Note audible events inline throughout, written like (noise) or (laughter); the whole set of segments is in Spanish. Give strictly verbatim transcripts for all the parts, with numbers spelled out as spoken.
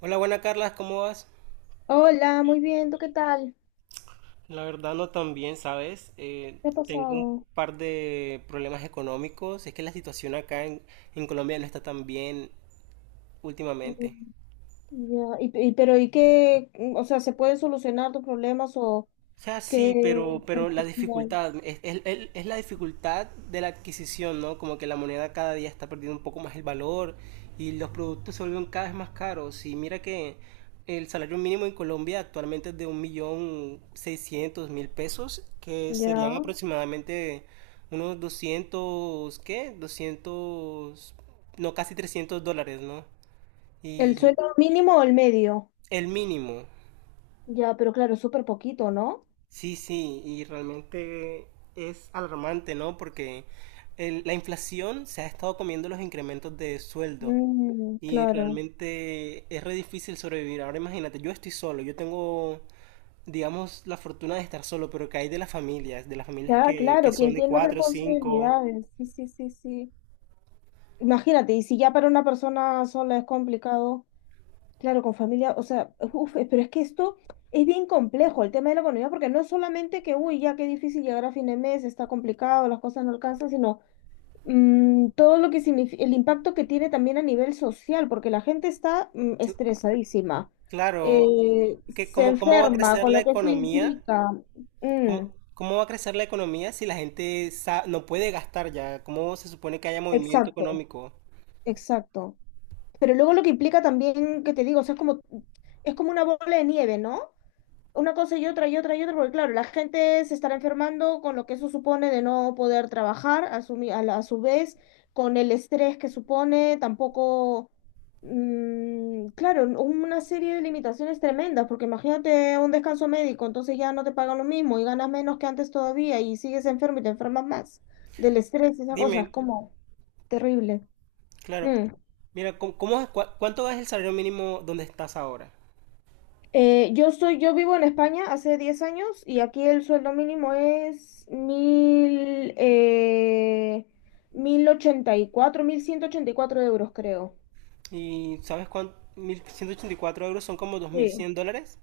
Hola, buena Carla, ¿cómo vas? Hola, muy bien, ¿tú qué tal? La verdad no tan bien, ¿sabes? Eh, ¿Qué ha tengo un pasado? par de problemas económicos. Es que la situación acá en, en Colombia no está tan bien últimamente. Mm, ya, y, y- pero ¿y qué? Mm, O sea, ¿se pueden solucionar tus problemas o O sea, sí, qué pero, pero la perspectiva hay? dificultad, es, es- el- es la dificultad de la adquisición, ¿no? Como que la moneda cada día está perdiendo un poco más el valor y los productos se vuelven cada vez más caros. Y mira que el salario mínimo en Colombia actualmente es de un millón seiscientos mil pesos, que serían Ya. aproximadamente unos doscientos. ¿Qué? Doscientos no, casi trescientos dólares, ¿no? ¿El Y sueldo mínimo o el medio? el mínimo. Ya, pero claro, es súper poquito, ¿no? Sí, sí, y realmente es alarmante, ¿no? Porque el- la inflación se ha estado comiendo los incrementos de sueldo Mm, y claro. realmente es re difícil sobrevivir. Ahora imagínate, yo estoy solo, yo tengo, digamos, la fortuna de estar solo, pero ¿que hay de las familias? De las familias Ya, que, que claro, quien son de tiene cuatro, cinco. responsabilidades. Sí, sí, sí, sí. Imagínate, y si ya para una persona sola es complicado. Claro, con familia, o sea, uf, eh, pero es que esto es bien complejo, el tema de la economía, porque no es solamente que, uy, ya qué difícil llegar a fin de mes, está complicado, las cosas no alcanzan, sino mm, todo lo que significa, el impacto que tiene también a nivel social, porque la gente está mm, Su- estresadísima, Claro, eh, que se cómo, cómo va a enferma, crecer con la lo que eso economía, implica. Mm, cómo, cómo va a crecer la economía si la gente sa- no puede gastar ya, cómo se supone que haya movimiento exacto, económico. exacto. Pero luego lo que implica también, que te digo, o sea, es como, es como una bola de nieve, ¿no? Una cosa y otra y otra y otra, porque claro, la gente se estará enfermando con lo que eso supone de no poder trabajar, a su, mi- a la- a su vez, con el estrés que supone, tampoco, mm, claro, una serie de limitaciones tremendas, porque imagínate un descanso médico, entonces ya no te pagan lo mismo y ganas menos que antes todavía y sigues enfermo y te enfermas más del estrés y esas cosas, Dime. como terrible. Claro. Mm. Mira, ¿cómo, cómo es- cua- cuánto es el salario mínimo donde estás ahora? Eh, yo soy, yo vivo en España hace diez años y aquí el sueldo mínimo es mil, eh, mil ochenta y cuatro mil ciento ochenta y cuatro euros, creo. Y ¿sabes cuánto? Mil ciento ochenta y cuatro euros son como dos mil Sí. cien dólares.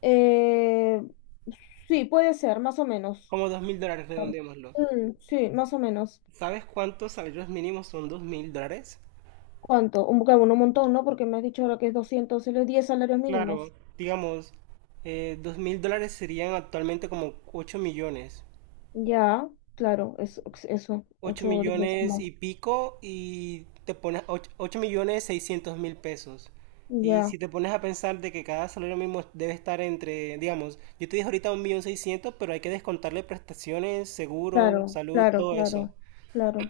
Eh, sí, puede ser, más o menos. Como dos mil dólares, Claro. redondeémoslo. Mm, sí, más o menos. ¿Sabes cuántos salarios mínimos son dos mil dólares? ¿Cuánto? Un, bueno, un montón, ¿no? Porque me has dicho ahora que es doscientos solo es diez salarios mínimos. Claro, digamos, eh, dos mil dólares serían actualmente como ocho millones. Ya, claro, es, eso, Ocho ocho o diez veces millones y más. pico y te pones ocho millones seiscientos mil pesos. Y Ya, si te pones a pensar de que cada salario mínimo debe estar entre, digamos, yo te dije ahorita un millón seiscientos, pero hay que descontarle prestaciones, seguro, claro, salud, claro, todo eso. claro, claro.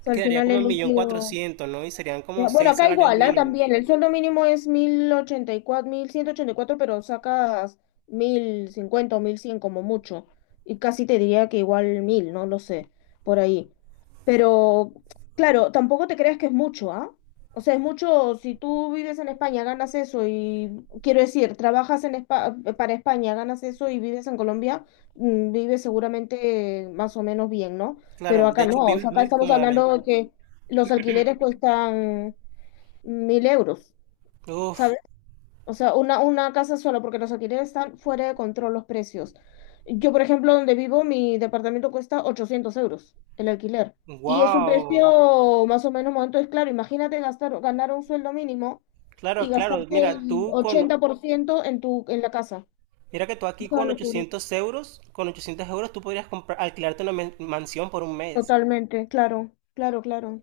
O sea, al Quedaría final como el un millón líquido... cuatrocientos ¿no? Y serían como Ya, bueno, seis acá salarios igual, ¿ah? mínimos. También el sueldo mínimo es mil mil ochenta ochenta y cuatro mil ciento ochenta y cuatro, pero sacas mil cincuenta o mil cien como mucho. Y casi te diría que igual mil, no lo sé, por ahí. Pero, claro, tampoco te creas que es mucho, ¿ah? O sea, es mucho, si tú vives en España, ganas eso y, quiero decir, trabajas en Espa- para España, ganas eso y vives en Colombia, mm, vives seguramente más o menos bien, ¿no? Pero Claro, de acá no, hecho o vives sea, acá muy estamos hablando de cómodamente. que los alquileres cuestan mil euros, Uf, ¿sabes? O sea, una, una casa sola, porque los alquileres están fuera de control los precios. Yo, por ejemplo, donde vivo, mi departamento cuesta ochocientos euros el alquiler. Y es un wow. precio más o menos, entonces, claro, imagínate gastar, ganar un sueldo mínimo y Claro, claro, gastarte mira, el tú con ochenta por ciento en tu, en la casa. mira que tú Es aquí una con locura. ochocientos euros, con ochocientos euros tú podrías comprar, alquilarte una men- mansión por un mes. Totalmente, claro, claro, claro.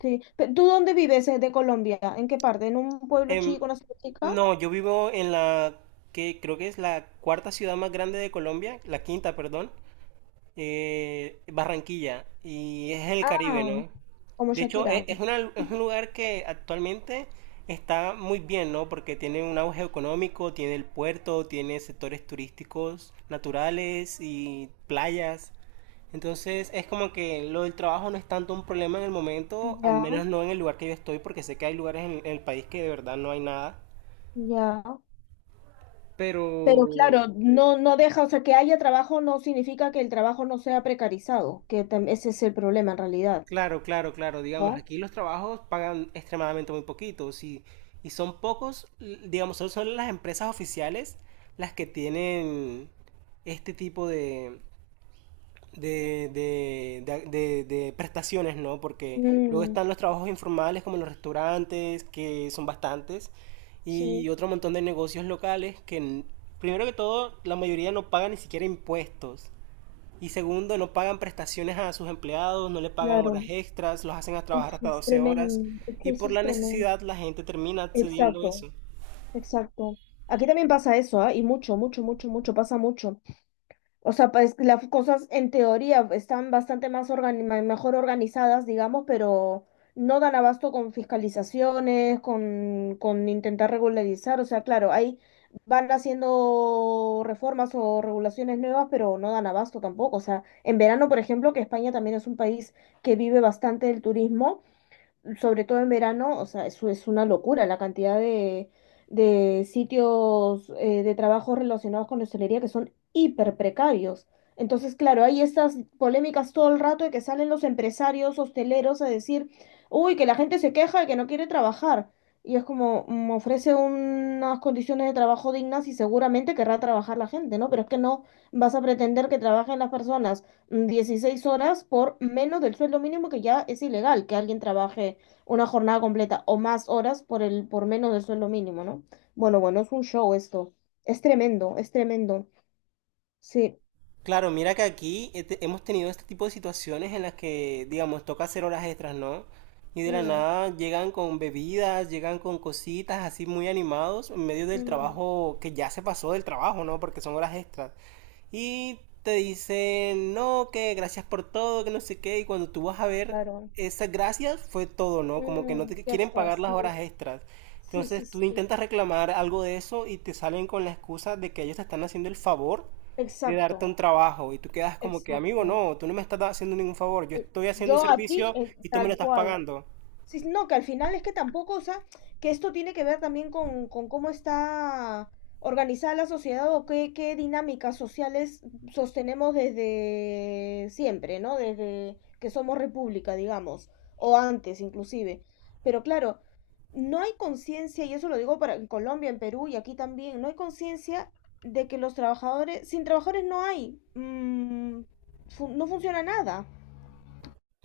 Sí. Pe- ¿Tú dónde vives, eh, de Colombia? ¿En qué parte? ¿En un pueblo Em, chico, una ciudad chica? no, yo vivo en la que creo que es la cuarta ciudad más grande de Colombia, la quinta, perdón. Eh, Barranquilla, y es el Caribe, Ah, ¿no? como De hecho, e- Shakira. es, una- es un lugar que actualmente está muy bien, ¿no? Porque tiene un auge económico, tiene el puerto, tiene sectores turísticos naturales y playas. Entonces, es como que lo del trabajo no es tanto un problema en el momento, al Ya, menos no en el lugar que yo estoy, porque sé que hay lugares en en el país que de verdad no hay nada. ya. Pero Pero claro, no, no deja, o sea, que haya trabajo no significa que el trabajo no sea precarizado, que tam- ese es el problema en realidad, claro, claro, claro. Digamos, ¿no? aquí los trabajos pagan extremadamente muy poquitos y, y son pocos, l- digamos, solo son las empresas oficiales las que tienen este tipo de, de, de, de- de- de prestaciones, ¿no? Porque luego Mm, están los trabajos informales como los restaurantes, que son bastantes, y sí, otro montón de negocios locales que, n- primero que todo, la mayoría no pagan ni siquiera impuestos. Y segundo, no pagan prestaciones a sus empleados, no le pagan horas claro. extras, los hacen a Uf, trabajar hasta es doce horas. tremendo. Es que Y eso por es la tremendo. necesidad la gente termina accediendo a Exacto, eso. exacto. Aquí también pasa eso, ¿ah? Y mucho, mucho, mucho, mucho, pasa mucho. O sea, pues las cosas en teoría están bastante más organi- ma- mejor organizadas, digamos, pero no dan abasto con fiscalizaciones, con, con intentar regularizar. O sea, claro, ahí van haciendo reformas o regulaciones nuevas, pero no dan abasto tampoco. O sea, en verano, por ejemplo, que España también es un país que vive bastante del turismo, sobre todo en verano, o sea, eso es una locura la cantidad de, de, sitios, eh, de trabajo relacionados con la hostelería, que son hiper precarios. Entonces, claro, hay estas polémicas todo el rato de que salen los empresarios hosteleros a decir, uy, que la gente se queja de que no quiere trabajar. Y es como, mm, ofrece unas condiciones de trabajo dignas y seguramente querrá trabajar la gente, ¿no? Pero es que no vas a pretender que trabajen las personas mm, dieciséis horas por menos del sueldo mínimo, que ya es ilegal que alguien trabaje una jornada completa o más horas por el, por menos del sueldo mínimo, ¿no? Bueno, bueno, es un show esto. Es tremendo, es tremendo. Sí. Claro, mira que aquí este- hemos tenido este tipo de situaciones en las que, digamos, toca hacer horas extras, ¿no? Y de la Mm, nada llegan con bebidas, llegan con cositas así muy animados en medio del mm, trabajo que ya se pasó del trabajo, ¿no? Porque son horas extras. Y te dicen, no, que gracias por todo, que no sé qué. Y cuando tú vas a ver, claro. esas gracias fue todo, ¿no? Como que no Mm, te ya quieren está, pagar las sí. horas extras. Sí, sí, Entonces tú sí. intentas reclamar algo de eso y te salen con la excusa de que ellos te están haciendo el favor de darte Exacto, un trabajo. Y tú quedas como que, amigo, exacto. no, tú no me estás haciendo ningún favor. Yo Sí, estoy haciendo un yo aquí, servicio eh, y tú me lo tal estás cual. pagando. Sí, no, que al final es que tampoco, o sea, que esto tiene que ver también con, con cómo está organizada la sociedad o qué, qué dinámicas sociales sostenemos desde siempre, ¿no? Desde que somos república, digamos, o antes inclusive. Pero claro, no hay conciencia, y eso lo digo para en Colombia, en Perú y aquí también, no hay conciencia de que los trabajadores, sin trabajadores no hay, mm, fu- no funciona nada.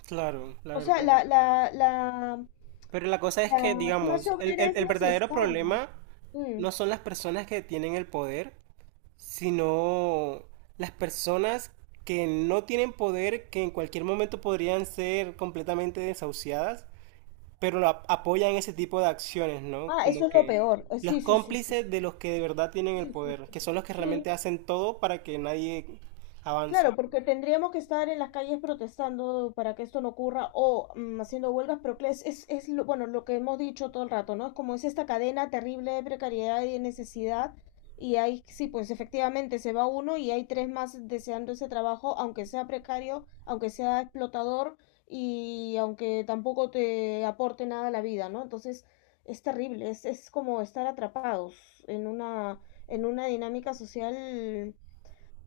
Claro, la O sea, verdad. la, la, la, Pero la cosa es que, la clase digamos, el, obrera el- es el verdadero necesaria. problema Mm. no son las personas que tienen el poder, sino las personas que no tienen poder, que en cualquier momento podrían ser completamente desahuciadas, pero lo ap- apoyan ese tipo de acciones, ¿no? Ah, Como eso es lo que peor. Eh, los Sí, sí, sí, sí. cómplices de los que de verdad tienen el Sí, sí, poder, sí, que sí. son los que Sí, realmente hacen todo para que nadie avance. claro, porque tendríamos que estar en las calles protestando para que esto no ocurra o mm, haciendo huelgas, pero que es, es, es lo, bueno, lo que hemos dicho todo el rato, ¿no? Es como es esta cadena terrible de precariedad y de necesidad, y ahí sí, pues efectivamente se va uno y hay tres más deseando ese trabajo, aunque sea precario, aunque sea explotador y aunque tampoco te aporte nada a la vida, ¿no? Entonces es terrible, es, es como estar atrapados en una, en una, dinámica social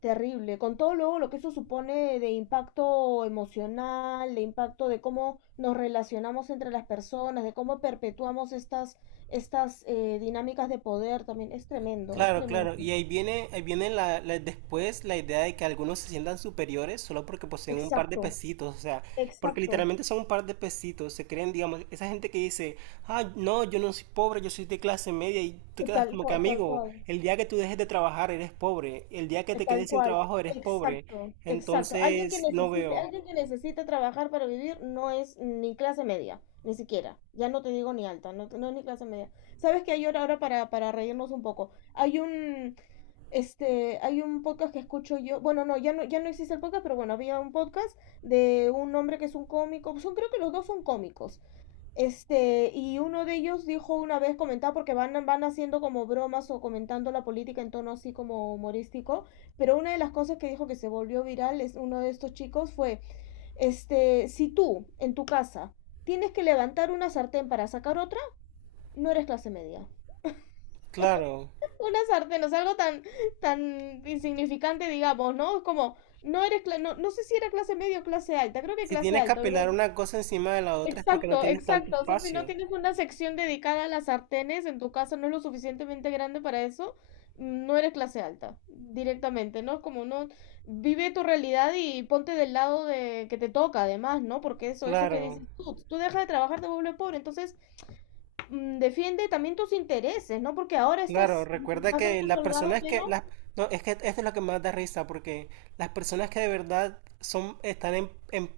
terrible, con todo luego lo que eso supone de impacto emocional, de impacto de cómo nos relacionamos entre las personas, de cómo perpetuamos estas, estas eh, dinámicas de poder también. Es tremendo, es Claro, claro. tremendo. Y ahí viene, ahí viene la, la- después la idea de que algunos se sientan superiores solo porque poseen un par de Exacto, pesitos, o sea, porque exacto, literalmente son un par de pesitos, se creen, digamos, esa gente que dice, ah, no, yo no soy pobre, yo soy de clase media, y tú quedas tal como que cual, tal amigo, cual, el día que tú dejes de trabajar eres pobre, el día que eh, te tal quedes sin cual, trabajo eres pobre, exacto, exacto. Alguien que entonces no necesite, veo. alguien que necesite trabajar para vivir no es ni clase media, ni siquiera. Ya no te digo ni alta, no, no es ni clase media. ¿Sabes qué hay ahora ahora para, para reírnos un poco? Hay un, Este, hay un podcast que escucho yo, bueno, no, ya no, ya no existe el podcast, pero bueno, había un podcast de un hombre que es un cómico, son, creo que los dos son cómicos, este, y uno de ellos dijo una vez, comentaba, porque van, van haciendo como bromas o comentando la política en tono así como humorístico, pero una de las cosas que dijo que se volvió viral, es uno de estos chicos, fue, este, si tú, en tu casa, tienes que levantar una sartén para sacar otra, no eres clase media. Claro, Una sartén, o sea, algo tan, tan insignificante, digamos, ¿no? Es como, no eres, cla- no, no sé si era clase media o clase alta, creo que si clase tienes que alta, pero apelar es- una cosa encima de la otra es porque no Exacto, tienes tanto exacto. O sea, si no espacio. tienes una sección dedicada a las sartenes, en tu casa no es lo suficientemente grande para eso, no eres clase alta, directamente, ¿no? Es como no, vive tu realidad y ponte del lado de que te toca, además, ¿no? Porque eso, eso que Claro. dices tú, tú dejas de trabajar, te vuelves pobre, entonces mm, defiende también tus intereses, ¿no? Porque ahora Claro, estás recuerda más o que menos las holgado, personas que pero las no, es que esto es lo que más da risa porque las personas que de verdad son están en, en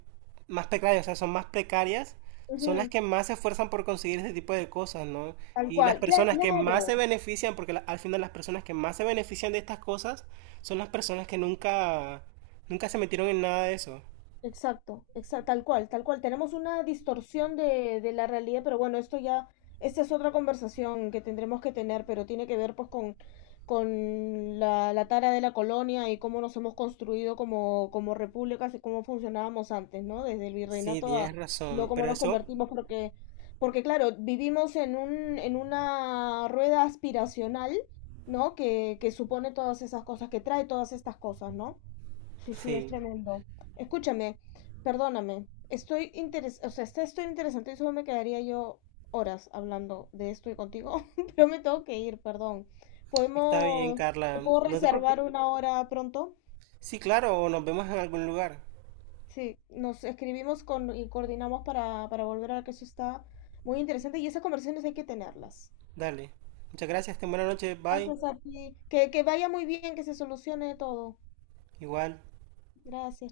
más precarias, o sea, son más precarias, son las ujú, que más se esfuerzan por conseguir este tipo de cosas, ¿no? tal Y las cual, claro, personas que más claro, se benefician, porque la- al final las personas que más se benefician de estas cosas son las personas que nunca nunca se metieron en nada de eso. exacto, exacto, tal cual, tal cual. Tenemos una distorsión de, de la realidad, pero bueno, esto ya, esta es otra conversación que tendremos que tener, pero tiene que ver pues con, con la, la tara de la colonia y cómo nos hemos construido como, como repúblicas y cómo funcionábamos antes, ¿no? Desde el Sí, virreinato a tienes luego razón, cómo pero nos eso convertimos, porque, porque claro, vivimos en un, en una rueda aspiracional, ¿no? Que, que supone todas esas cosas, que trae todas estas cosas, ¿no? Sí, sí, es sí. tremendo. Escúchame, perdóname. Estoy interes, o sea, está estoy interesante y solo me quedaría yo horas hablando de esto y contigo, (laughs) pero me tengo que ir, perdón. Está bien, ¿Podemos, te Carla, puedo no te reservar preocupes. una hora pronto? Sí, claro, o nos vemos en algún lugar. Sí, nos escribimos con, y coordinamos para, para volver a ver que eso está muy interesante y esas conversaciones hay que tenerlas. Dale. Muchas gracias, ten buena noche, bye. Gracias a ti. Que, que vaya muy bien, que se solucione todo. Igual. Gracias.